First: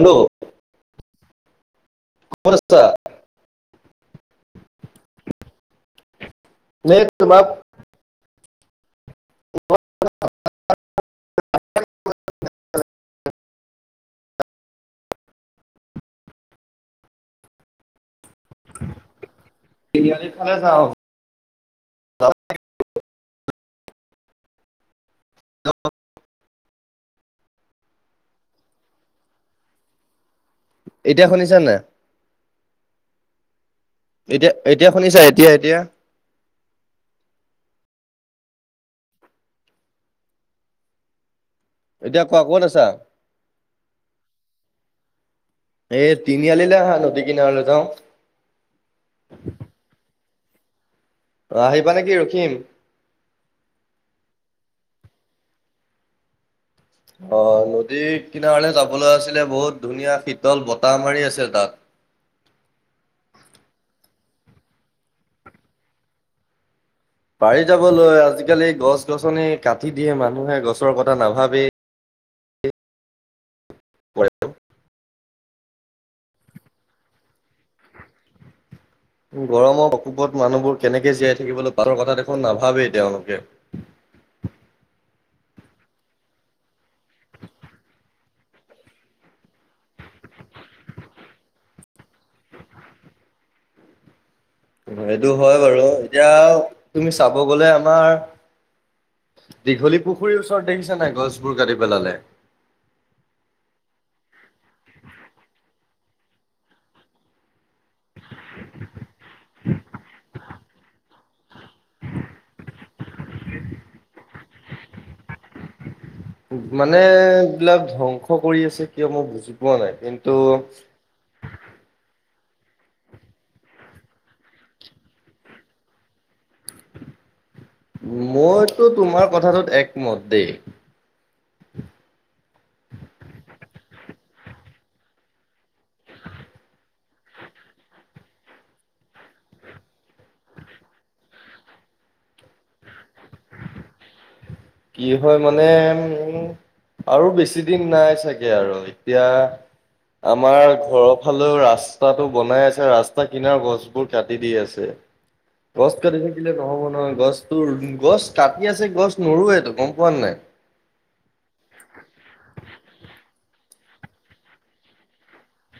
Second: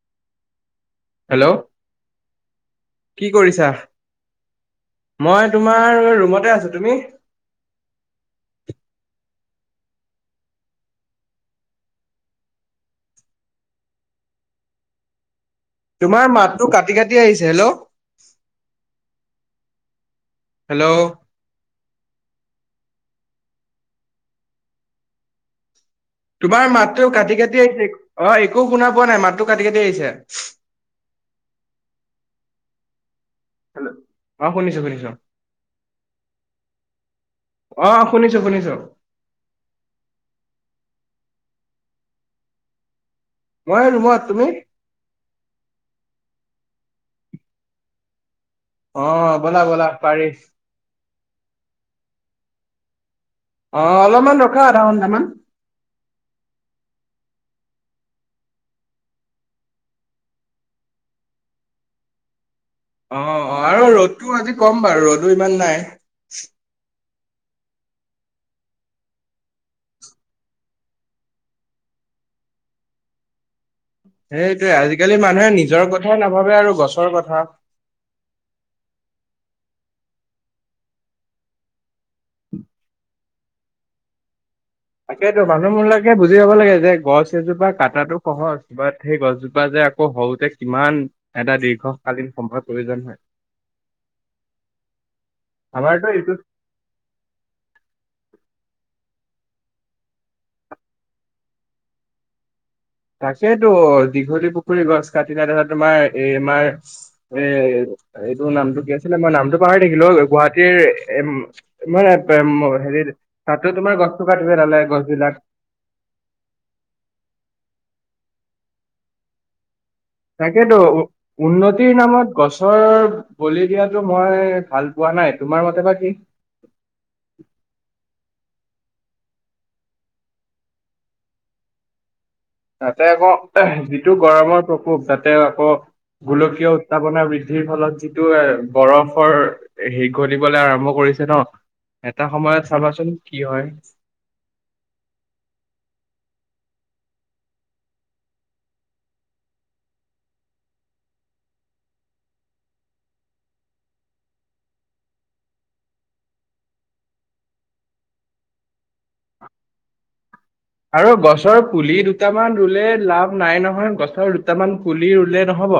Hello ক'ত আছা? কি কৰিছা, মই তোমাৰ ৰুমত [unintelligible] [inaudible] [unintelligible] [unintelligible] তোমাৰ মাতটো কাটি-কাটি আহিছে হেল্ল'। তিনিয়ালীৰ ফালে হেল্ল' যাওঁ। তোমাৰ মাতটো কাটি- কাটি আহিছে অ' একো শুনা পোৱা নাই মাতটো কাটি-কাটি আহিছে। এতিয়া শুনিছান নে। অ', শুনিছো-শুনিছো শুনিছা এতিয়া এতিয়া? অ' শুনিছ শুনিছো - শুনিছো। এতিয়া কোৱা ক'ত আছা। মই ৰুমত তুমি। এই [unintelligible] আহা নদী কিনাৰলৈ যাও। অ', ব'লা-ব'লা পাৰি। অ', আহিবা নেকি ৰখিম। অ', অলপমান ৰখা আধা ঘন্টামান। অ', নদীত কিনাৰে যাবলৈ আছিলে বহুত ধুনীয়া শীতল বতাহ মাৰি আছে তাত। [inaudible] অ', অ', আৰু ৰ'দটো আজি কম বাৰু ৰ'দো ইমান নাই। পাৰি যাবলৈ আজিকালি গছ-গছনি কাটি দিয়ে, মানুহে গছৰ কথা নাভাবেই। সেইটোৱেই আজিকালি মানুহে নিজ জৰ কথাই নাভাবে আৰু গছৰ কথা। উম, গৰমৰ প্ৰকোপত মানুহবোৰ কেনেকে জীয়াই থাকিবলৈ পাৰৰ কথা দেখোন নাভাবেই তেওঁলোকে। [inaudible] তাকেইতো মানুহবিলাকে বুজি পাব লাগে যে গছ এজোপা কাটাটো সহজ বা সেই গছজোপা যে আকৌ সৰুতে কিমান এটা দীৰ্ঘকালীন সম্পদ প্ৰয়োজন হয়। [inaudible] সেইটো হয় বাৰু, আমাৰতো এতিয়া এইটো তুমি চাব গ'লে আমাৰ দীঘলী পুখুৰীৰ ওচৰত দেখিছা নাই গছবোৰ কাটি পেলালে। তাকেইতো দীঘলী পুখুৰীৰ গছ কাটিলে তাৰচত তোমাৰ এই আমাৰ এ এইটো নামটো কি আছিলে, মই নামটো পাহৰি থাকিলোঁ গুৱাহাটীৰ এ-মানে [unintelligible] তাতো তোমাৰ গছ [unintelligible] গছ বিলাক মানে এইবিলাক ধ্বংস কৰি আছে কিয়? মই বুজি পোৱা নাই। কিন্তু তাকেটো উ-উন্নতিৰ নামত গছৰ বলি দিয়াটো মই ভাল পোৱা নাই তোমাৰ মতে বা কি? মইতো তোমাৰ কথাটোত একমত দেই। তাতে, আকৌ যিটো গৰমৰ প্ৰকোপ তাতে আকৌ গোলকীয় উত্তাপনা বৃদ্ধিৰ ফলত যিটো এ, বৰফৰ হে-গলিবলৈ আৰম্ভ কৰি ন' এটা সময়ত চাবাচোন কি হয়। কি হয়, মানে উম আৰু বেছি দিন নাই চাগে আৰু এতিয়া আমাৰ ঘৰৰ ফালেও ৰাস্তাটো বনাই আছে, ৰাস্তা কিনাৰ গছবোৰ কাটি দি আছে। গছ কাটি থাকিলে নহ'ব নহয়, গছতো গছ কাটি আছে গছ নৰুৱে। গম পোৱানে নাই? আৰু গছৰ পুলি দুটামান ৰুলে লাভ নাই নহ নহয়, গছৰ দুটামান পুলি ৰু'লে নহ'ব,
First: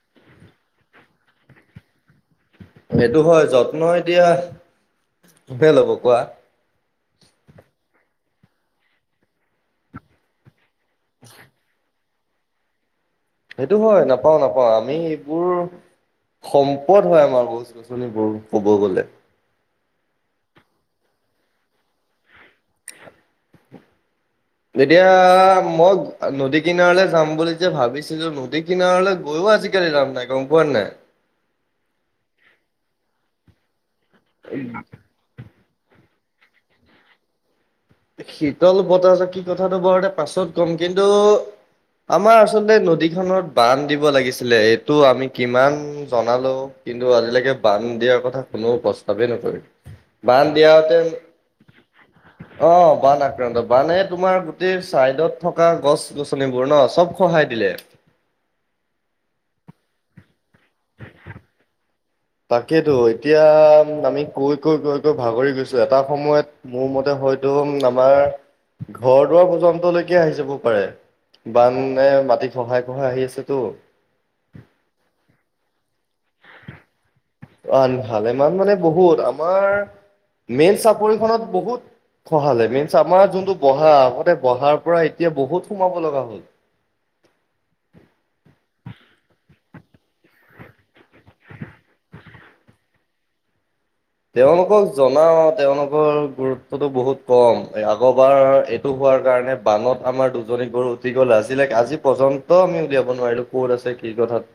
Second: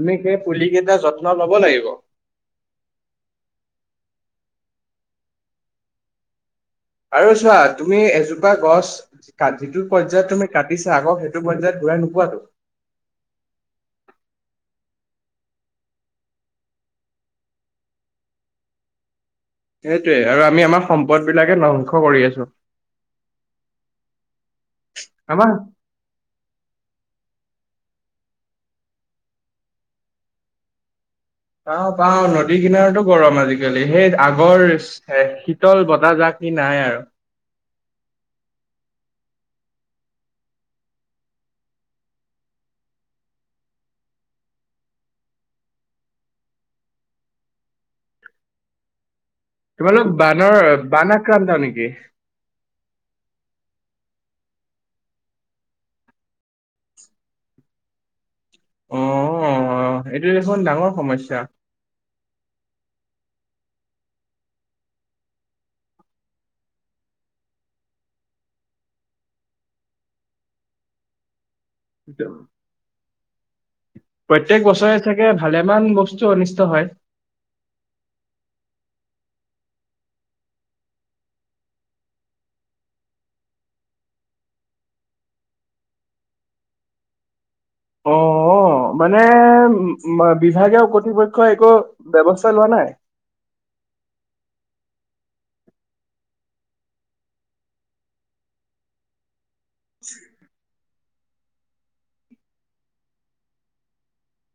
তুমি সেই পুলি কেইটা যত্ন ল'ব লাগিব। সেইটো হয়, যত্ন এতিয়া কোনে ল'ব কোৱা? আৰু চোৱা, তুমি এজোপা গছ কাটি যিটো পৰ্যায়ত তুমি কাটিছা আকৌ সেইটো পৰ্যায়ত ঘূৰাই নোপোৱাতো। সেইটো হয়, নাপাওঁ, নাপাওঁ আমি সেইবোৰ সম্পদ হয়, আমাৰ গছ গছনিবোৰ ক'ব গ'লে। সেইটোয়ে আৰু আমি আমাৰ সম্পদবিলাকে ধ্বংস কৰি আছোঁ। এতিয়া, আমাৰ মই নদী কিনাৰলৈ যাম বুলি যে, ভাবিছিলোঁ নদী কিনাৰলে গৈয়ো আজিকালি লাভ নাই গম পোৱা নাই? পাওঁ, পাওঁ নদী কিনাৰতো গৰম আজিকালি সেই আগৰ হে, শীত শীতল বতাহজাকি নাই আৰু। শীতল বতাহজাকি কথাটো [unintelligible] পাছত কম, কিন্তু আমাৰ আচলতে নদীখনত বান্ধ দিব লাগিছিলে, এইটো আমি কিমান জনালোঁ কিন্তু, আজিলৈকে বান্ধ দিয়াৰ কথা কোনো প্ৰশ্ন তোমালোক [unintelligible] বান্ধ বানৰ দিয়া হতেন বান আক্ৰান্ত নেকি? অ', বানআক্ৰান্ত, বানে তোমাৰ গোটেই চাইডত থকা গছ, গছনিবোৰ ন' চব খহাই দিলে। অ', অ', এইটো দেখোন ডাঙৰ সমস্যা। তাকেইতো এতিয়া আমি কৈ, কৈ, কৈ, কৈ ভাগৰি গৈছোঁ এটা সময়ত মোৰ মতে হয়টো উম, আমাৰ ঘৰ দুৱাৰ পৰ্যন্তলৈকে আহি যাব পাৰে। বাননে মাটি খহাই, খহাই আহি আছেতো। প্ৰত্যেক বছৰে চাগে ভালেমান বচ আন ভালেমান মানে বহুত, আমাৰ মেইন চাপৰিখনত বহুত খহালে মিঞ্চ আমাৰ যোনটো বহা আগতে বহাৰ পৰা এতিয়া বহুত সোমাব লগা হ'ল। [unintelligible] অ মানে ম বিভাগীয় কৰ্তৃপক্ষই একো ব্যৱস্থা লোৱা নাই। [inaudible] তেওঁলোকক জনাওঁ তেওঁলোকৰ গুৰুত্বটো বহুত কম আগৰবাৰ এইটো হ কাৰণে বানত আমাৰ দুজনী গৰু দীঘল আছিলে আজি পৰ্যন্ত আমি উলিয়াব নোৱাৰিলো ক'ত আছে কি কথাত [inaudible]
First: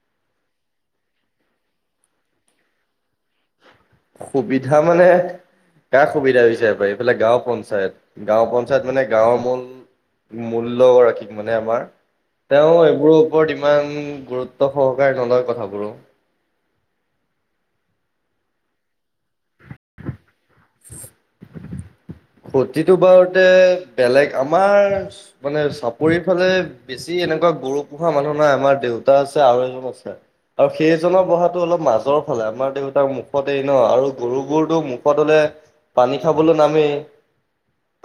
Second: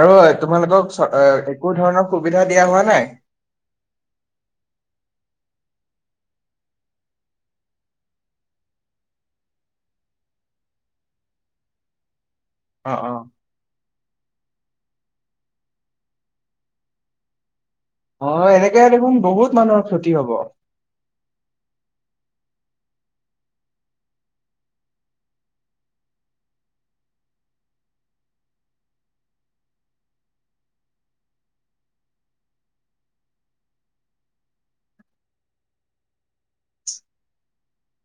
আৰু তোমালোকক চা একো ধৰণৰ সুবিধা দিয়া হোৱা নাই। সুবিধা মানে। কা সুবিধা বিচাৰিব পাৰি। এইফালে গাঁও পঞ্চায়ত, গাঁও পঞ্চায়ত মানে গাঁওৰ মূল। মূল্ল গৰাকীক মানে আমাৰ তেওঁ অ' এইবোৰৰ অ'। ওপৰত ইমান গুৰুত্ব সহকাৰে নলয় কথাবোৰো। অ এনেকে দেখোন বহুত মানুহৰ ক্ষতি হ'ব। [unintelligible] প্ৰতিটো বাৰতে বেলেগ আমাৰ মানে চাপৰি ফালে বেছি। তেনেকুৱা গৰু পোহা মানুহ নাই আমাৰ দেউতা আছে আৰু এজন আছে। আৰু সেইজনৰ বহাটো অলপ মাজৰ ফালে আমাৰ দেউতাৰ মুখতে ন আৰু গৰুবোৰটো মুখত হ'লে। পানী খাবলৈ নামেই।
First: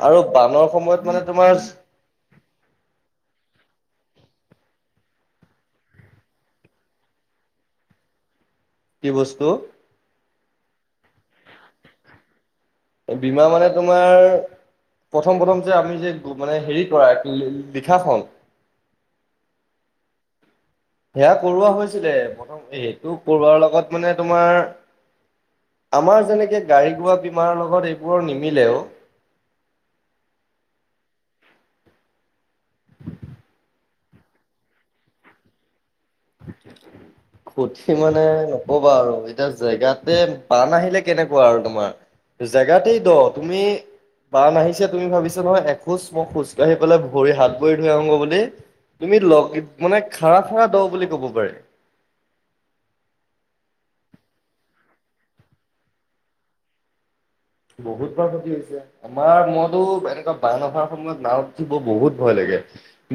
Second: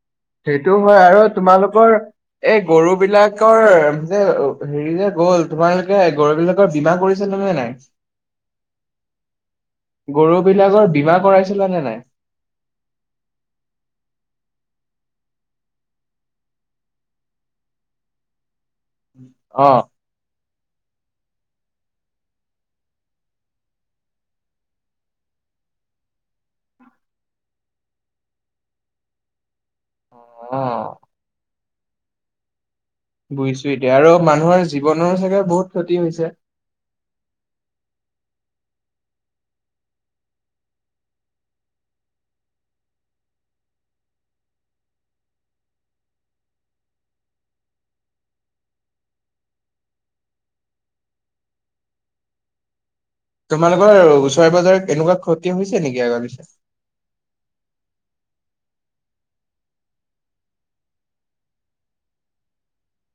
আৰু বানৰ সেইটো হয় সময়ত মানে আৰু তোমাৰ তোমালোকৰ এই গৰু বিলাকৰ যে। হেৰি যে গ'ল তোমালোকে ঘৰবিলাকৰ বীমা কৰিছিলেনে নাই। কি বস্তু অ গৰু বিলাকৰ বীমা কৰাইছিলা নে নাই। বীমা মানে তোমাৰ প্ৰথম প্ৰথম যে আপুনি যে মানে হেৰি কৰা কি লিখাখন। অ' সেয়া কৰোৱা হৈছিলে। প্ৰথম সেইটো কৰোৱাৰ লগত মানে তোমাৰ আমাৰ যেনেকে গাড়ী ঘোঁৰা বীমাৰৰ লগত এইবোৰৰ নিমিলে অ'। আহ। বুজিছো এতিয়া আৰু মানুহৰ জীৱনৰো চাগে বহুত ক্ষতি হৈছে। ক্ষতি মানে ন নকবা আৰু যেতিয়া জেগাতে বান আহিলে কেনেকুৱা আৰু তোমাৰ জেগাতেই দ তুমি। বান নাহিছে তুমি ভাবিছা নহয় এখোজ মই খোজকাঢ়ি পেলাই ভৰি হাত ভৰি ধুই আহোগৈ বুলি। তুমি লগ মানে খা খাৰা দ বুলি ক'ব পাৰে। তোমালোকৰ ওচৰে পজাৰ এনেকুৱা ক্ষতি হৈছে নেকি আগাৰ পিছে। বহুত বা ক্ষতি হৈছে। আমাৰ মইতো এনেকুৱা বান অহাৰ সময়ত নাও উঠিব বহুত ভয় লাগে।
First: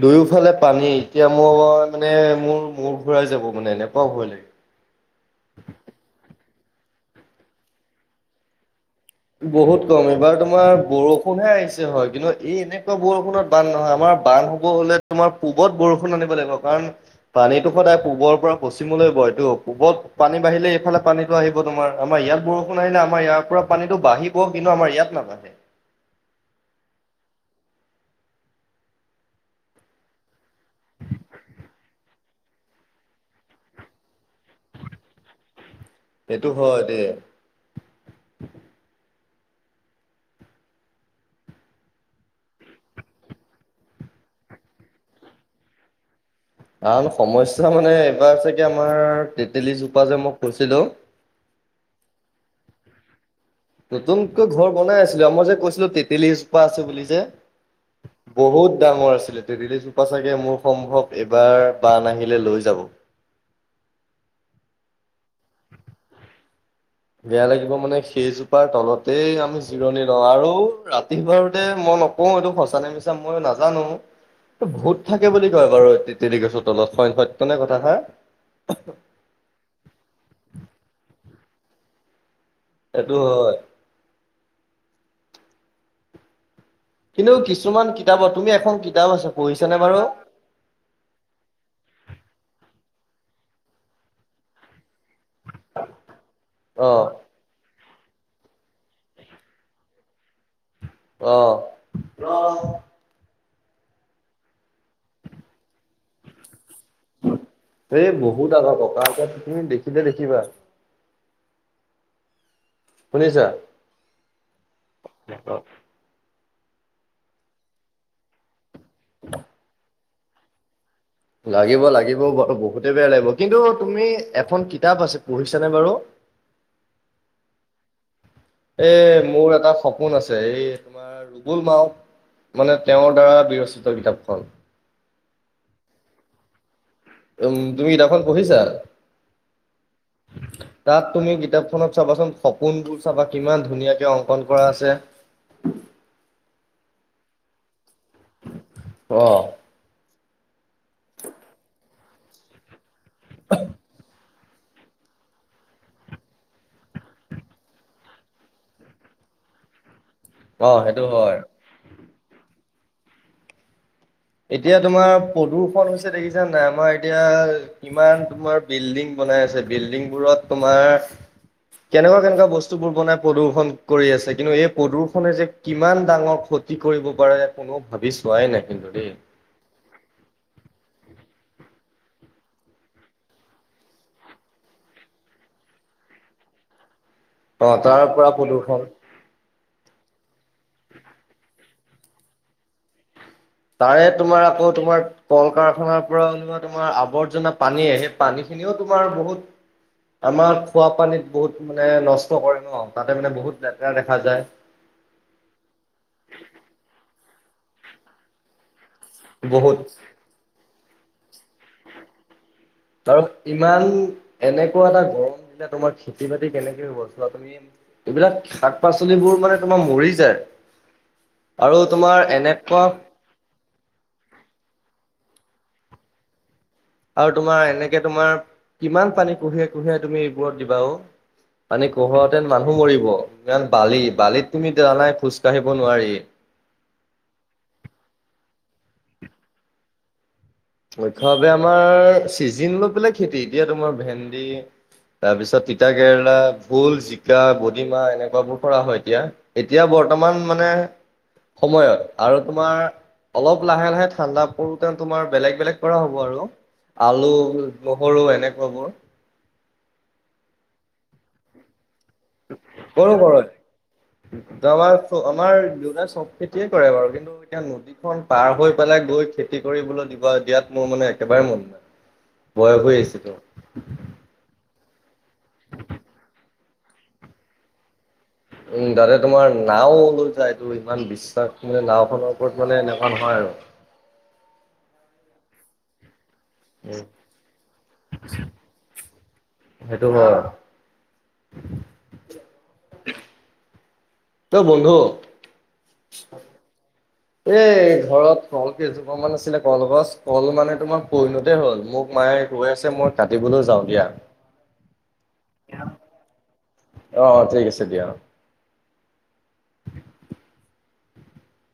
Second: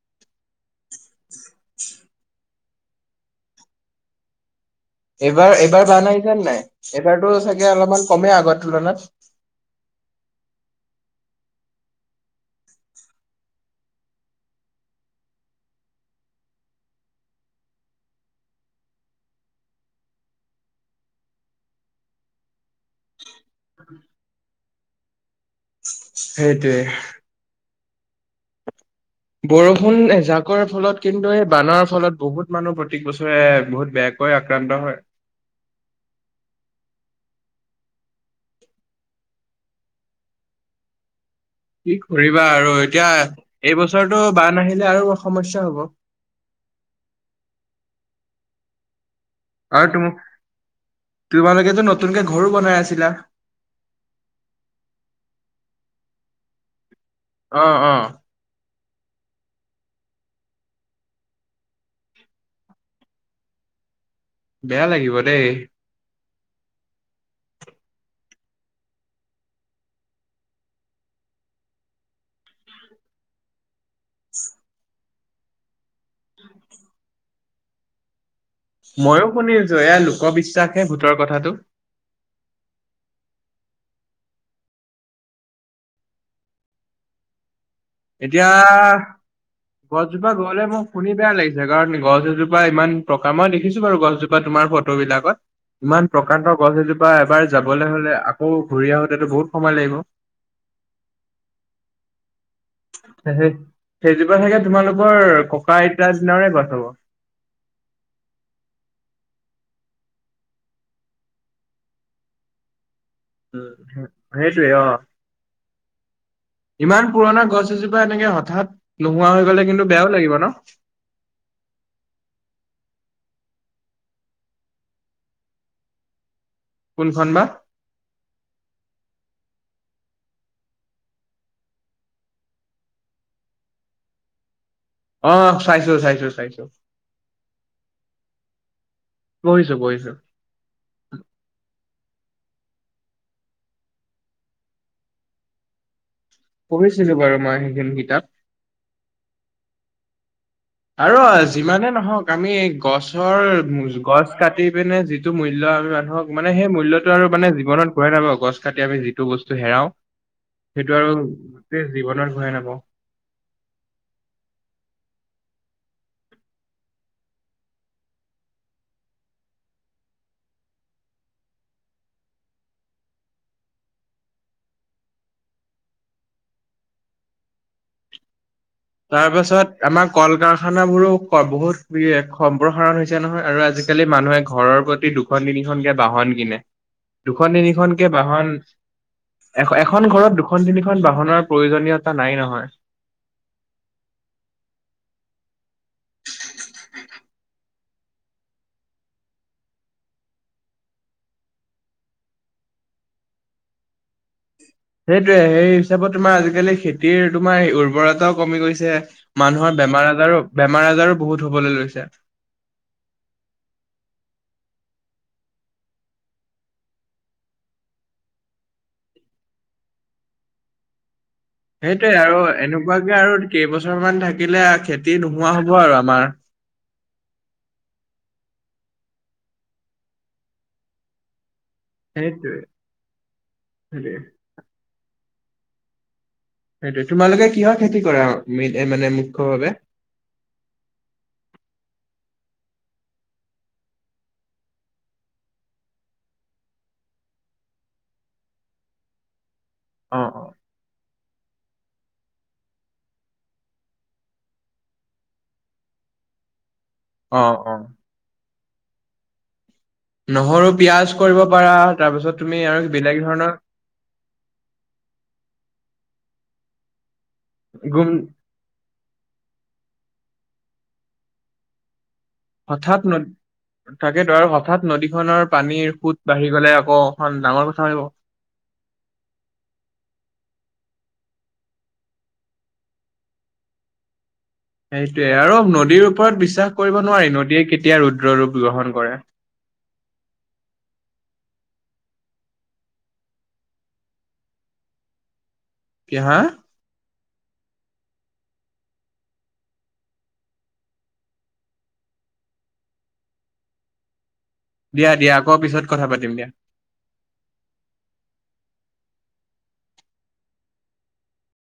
দুয়োফালে পানী এতিয়া মোৰ মানে মোৰ মূৰ ঘূৰাই যাব মানে এনেকুৱাও ভয় লাগে। এইবাৰ এইবাৰ বান আহিছেনা নাই এইবাৰতো চাগে অলপমান কমেই আগৰ তুলনাত। বহুত কম এইবাৰ তোমাৰ বৰষুণহে আহিছে হয় কিন্তু এই এনেকুৱা বৰষুনত বান্ধ নহয় আমাৰ। বান হ'ব হলে তোমাৰ পূবত বৰষুণ আনিব লাগিব কাৰণ পানীতটো সদায় পূবৰ পৰা পশ্চিমলৈ। এইটো পূবত পানী বাঢ়িলে এইফালে পানীতো আহিব তোমাৰ আমাৰ ইয়াত বৰষুণ আহিলে আমাৰ ইয়াৰ পৰা পানীতো বাঢ়িব কিন্তু আমাৰ ইয়াত নাবাঢ়ে। সেইটোৱে বৰষুণ এজাকৰ ফলত কিন্তু এই বানৰ ফলত বহুত মানুহ প্ৰতেক বছৰে বহুত বেয়া। সেইটো হয় দে। কি কৰিবা আৰু এতিয়া এইবছৰটো বান আহিলে আৰু সমস্যা হ'ব। কাৰণ সমস্যা মানে এইবাৰ চাগে আমাৰ তেতেলীজোপা যে মই কৈছিলো। এতিয়া তো নতুনকে ঘৰো বনাই আছিলা? নতুনকৈ ঘৰ বনাই আছিলো, আৰু মই যে কৈছিলো তেতেলীজোপা আছে বুলি। যে, অ', অ', বহুত ডাঙৰ আছিলে তেৰিলিজোপা চাগে মোৰ সম্ভৱ এবাৰ বান নাহিলে লৈ যাব। [unintelligible] বেয়া লাগিব দেই। বেয়া লাগিব মানে সেইজোপাৰ তলতেই আমি জিৰণি লওঁ আৰু ৰাতি বাাৰোতে মই নকওঁ এইটো সঁচা নে মিছা মই নাজানো। ভুত থাকে বুলি কয় বাৰু তেতেলি তলত সইন সত্য নে কথা খাৰ। ময়ো শুনিলো যে এয়া লোকবিশ্বাস হে ভোটৰ কথাটো। সেইটো হয়। কিন্তু কিছুমান কিতাপত এতিয়া তুমি এখন কিতাপ আছে পঢ়ি - - গছজোপা গলে মোক শুনি বেয়া লাগিছে কাৰণ গছ এজোপা ইমান প্ৰকা মই দেখিছো বাৰু গছজোপা তোমাৰ ফটো বিলাকত ইমান প্ৰকাণ্ড গছ অ এজোপা এবাৰ যাবলৈ আকৌ ঘূৰি আহোতেটো বহুত সময় লাগিব। অঁ অঁ। সেই সেইজোপা চাগে তোমালোকৰ ককা - আইতাৰ দিনাৰে গছ হ'ব। এই বহুত আগ ককাক তুমি দেখিলে দেখিবা। শুনিছা উম সেইটোৱে অ' ইমান পুৰণা গছ এজোপা এনেকে হঠাৎ নোহোৱা হৈ গলে কিন্তু বেয়াও লাগিব ন। লাগিব - লাগিব বাৰু বহুতে বেয়া লাগিব, কিন্তু তুমি এখন কিতাপ আছে পঢ়িছানে বাৰু। [unintelligible] কোন বা? এ মোৰ এটা সপোন আছে এই তোমাৰ ৰুবুল মাও মানে তেওঁৰ দ্বাৰা বিৰচিত কিতাপখন। অ', চাইছো চাইছো চাইছো। উম তুমি কিতাপখন পঢ়িছা? পঢ়িছো পঢ়িছো তাত তুমি কিতাপখনত চাবাচোন সপোনবোৰ চাবা কিমান ধুনীয়াকে অংকন কৰা আছে। কৰিছিলো বাৰু মই সেইখিনি কিতাপ অহ। আৰু যিমানে নহক আমি গছৰ গছ কাটি পিনে যিটো মূল্য আমি মানুহক মানে সেই মূল্যতো আৰু মানে জীৱনত ঘূৰাই নাপাওঁ। গছ কাটি আমি যিটো বস্তু বস্ত হেৰাও অ সেইটো আৰু হয় গোটেই জীৱনত ঘূৰাই নাপাওঁ। এতিয়া তোমাৰ প্ৰদূষন হৈছে দেখিছা নে নাই? আমাৰ এতিয়া কিমান তোমাৰ বিল্ডিং বনাই আছে বিল্ডিংবোৰত তোমাৰ কেনেকুৱা কেনেকুৱা বস্তুবোৰ বনাই প্ৰদূষণ কৰি আছে। কিন্তু এই প্ৰদূৰ্ষণে যে কিমান ডাঙৰ ক্ষতি কৰিব পাৰে কোনেও ভাবি চোৱাই নাই কিন্তু দেই। তাৰ পাছত আমাৰ কল-কাৰখানাবোৰো বহুত সম্প্ৰসাৰণ হৈছে নহয় আৰু আজিকালি মা মানুহে ঘৰৰ প্ৰতি দুখন-তিনিখনকে বাহন কিনে। অ তাৰ দুখন-তিনিখনকে পৰা বাহন প্ৰদূষণ এখন ঘৰত দুখন-তিনিখন বাহনৰ প্ৰয়োজনীয়তা নাই নহয়। তাৰে তোমাৰ আকৌ তোমাৰ কল-কাৰখানাৰ পৰা ওলোৱা তোমাৰ আৱৰ্জনা পানীয়ে। সেই পানী খিনিও তোমাৰ বহুত আমাৰ খোৱাপানীত বহুত মানে নষ্ট কৰে ন। তাতে মানে বহুত লেতেৰা দেখা যায়। সেইটোৱে সেই হিচাপত তোমাৰ আজিকালি খেতিৰ তোমাৰ উৰ্বৰতাও কমি গৈছে। মানুহৰ বহুত বেমাৰ-আজাৰো, বেমাৰ-আজাৰো বহুত হ'বলৈ লৈছে। আৰু ইমান এনেকুৱা এটা গৰম দিলে তোমাৰ খেতি-বাতি কেনেকে হ'ব চোৱা তুমি। এইবিলাক শাক-পাচলিবোৰ মানে তোমাৰ মৰি যায়। আৰু সেইটোৱে। তোমাৰ আৰু এনেকুৱা এনেকুৱাকে আৰু কেইবছৰ মান থাকিলে খেতি নো নোহোৱা হ'ব আৰু আমাৰ। আৰু তোমাৰ এনেকে তোমাৰ কিমান পানী কোঢ়িয়াই-কোঢ়িয়াই তুমি এইবোৰত দিবা অ'। মানে কোঢ়োয়াওঁতেন সেইটোৱে মানুহ মৰিব। ইমান বালি। সেইটোৱে বালিত তুমি জানাই খোজ কাঢ়িব নোৱাৰি। সেইটোৱে। তোমালোকে কিহৰ খেতি কৰা মি মানে মুখ্য ভাৱে? লক্ষভাৱে আমাৰ চিজিন লৈ পেলাই খেতি। এতিয়া তোমাৰ ভেন্দি তাৰপিছত এতিয়া অ বৰ্তমান অ মানে সময়ত। আৰু তোমাৰ অলপ লাহে-লাহে ঠাণ্ডা পৰোতে তোমাৰ বেলেগ বিলাক কৰা হ'ব আৰু আলু, অ অ নহৰু এনেকুৱাবোৰ। নহৰু, পিয়াজ কৰিব পাৰা। তাৰপিছত তুমি আৰু কৰোঁ বেলেগ কৰোঁ। ধৰণৰ আমাৰ আমাৰ দেউতাৰ চব খেতিয়ে কৰে বাৰু। কিন্তু এতিয়া গুম নদীখন পাৰ হৈ পেলাই গৈ খেতি কৰিবলৈ দিব দিয়াত মোৰ মানে একেবাৰে মন নাই। বয়স হৈ হঠাৎ নদ, আহিছেতো তাকেতো। আৰু হঠাৎ নদীখনৰ পানীৰ সোঁত বাঢ়ি গ'লে। অ', এখন ডাঙৰ কথা হৈ যাব। উম, দাদাই তোমাৰ নাওঁ লৈ যায়তো, ইমান বিশ্বাস মানে নাওঁখনৰ ওপৰত মানে এনেকুৱা নহয়। [unintelligible] সেইটোৱে। আৰু নদীৰ ওপৰত বিশ্বাস কৰিব উম নোৱাৰি, নদীয়ে কেতিয়া ৰুদ্ৰ ৰূপ গ্ৰহণ কৰে। কোৱা। অ', বন্ধু। কি? হা! এই ঘৰত কলকেইজোপা মান আছিলে কলগছ। কল মানে তোমাৰ পইণতে হ'ল। মোক মায়ে ৰৈ আছে মই কাটিবলৈ যাওঁ দিয়া। দিয়া, দিয়া আকৌ পিছত কথা পাতিম দিয়া। অ অ ঠিক আছে দিয়া অ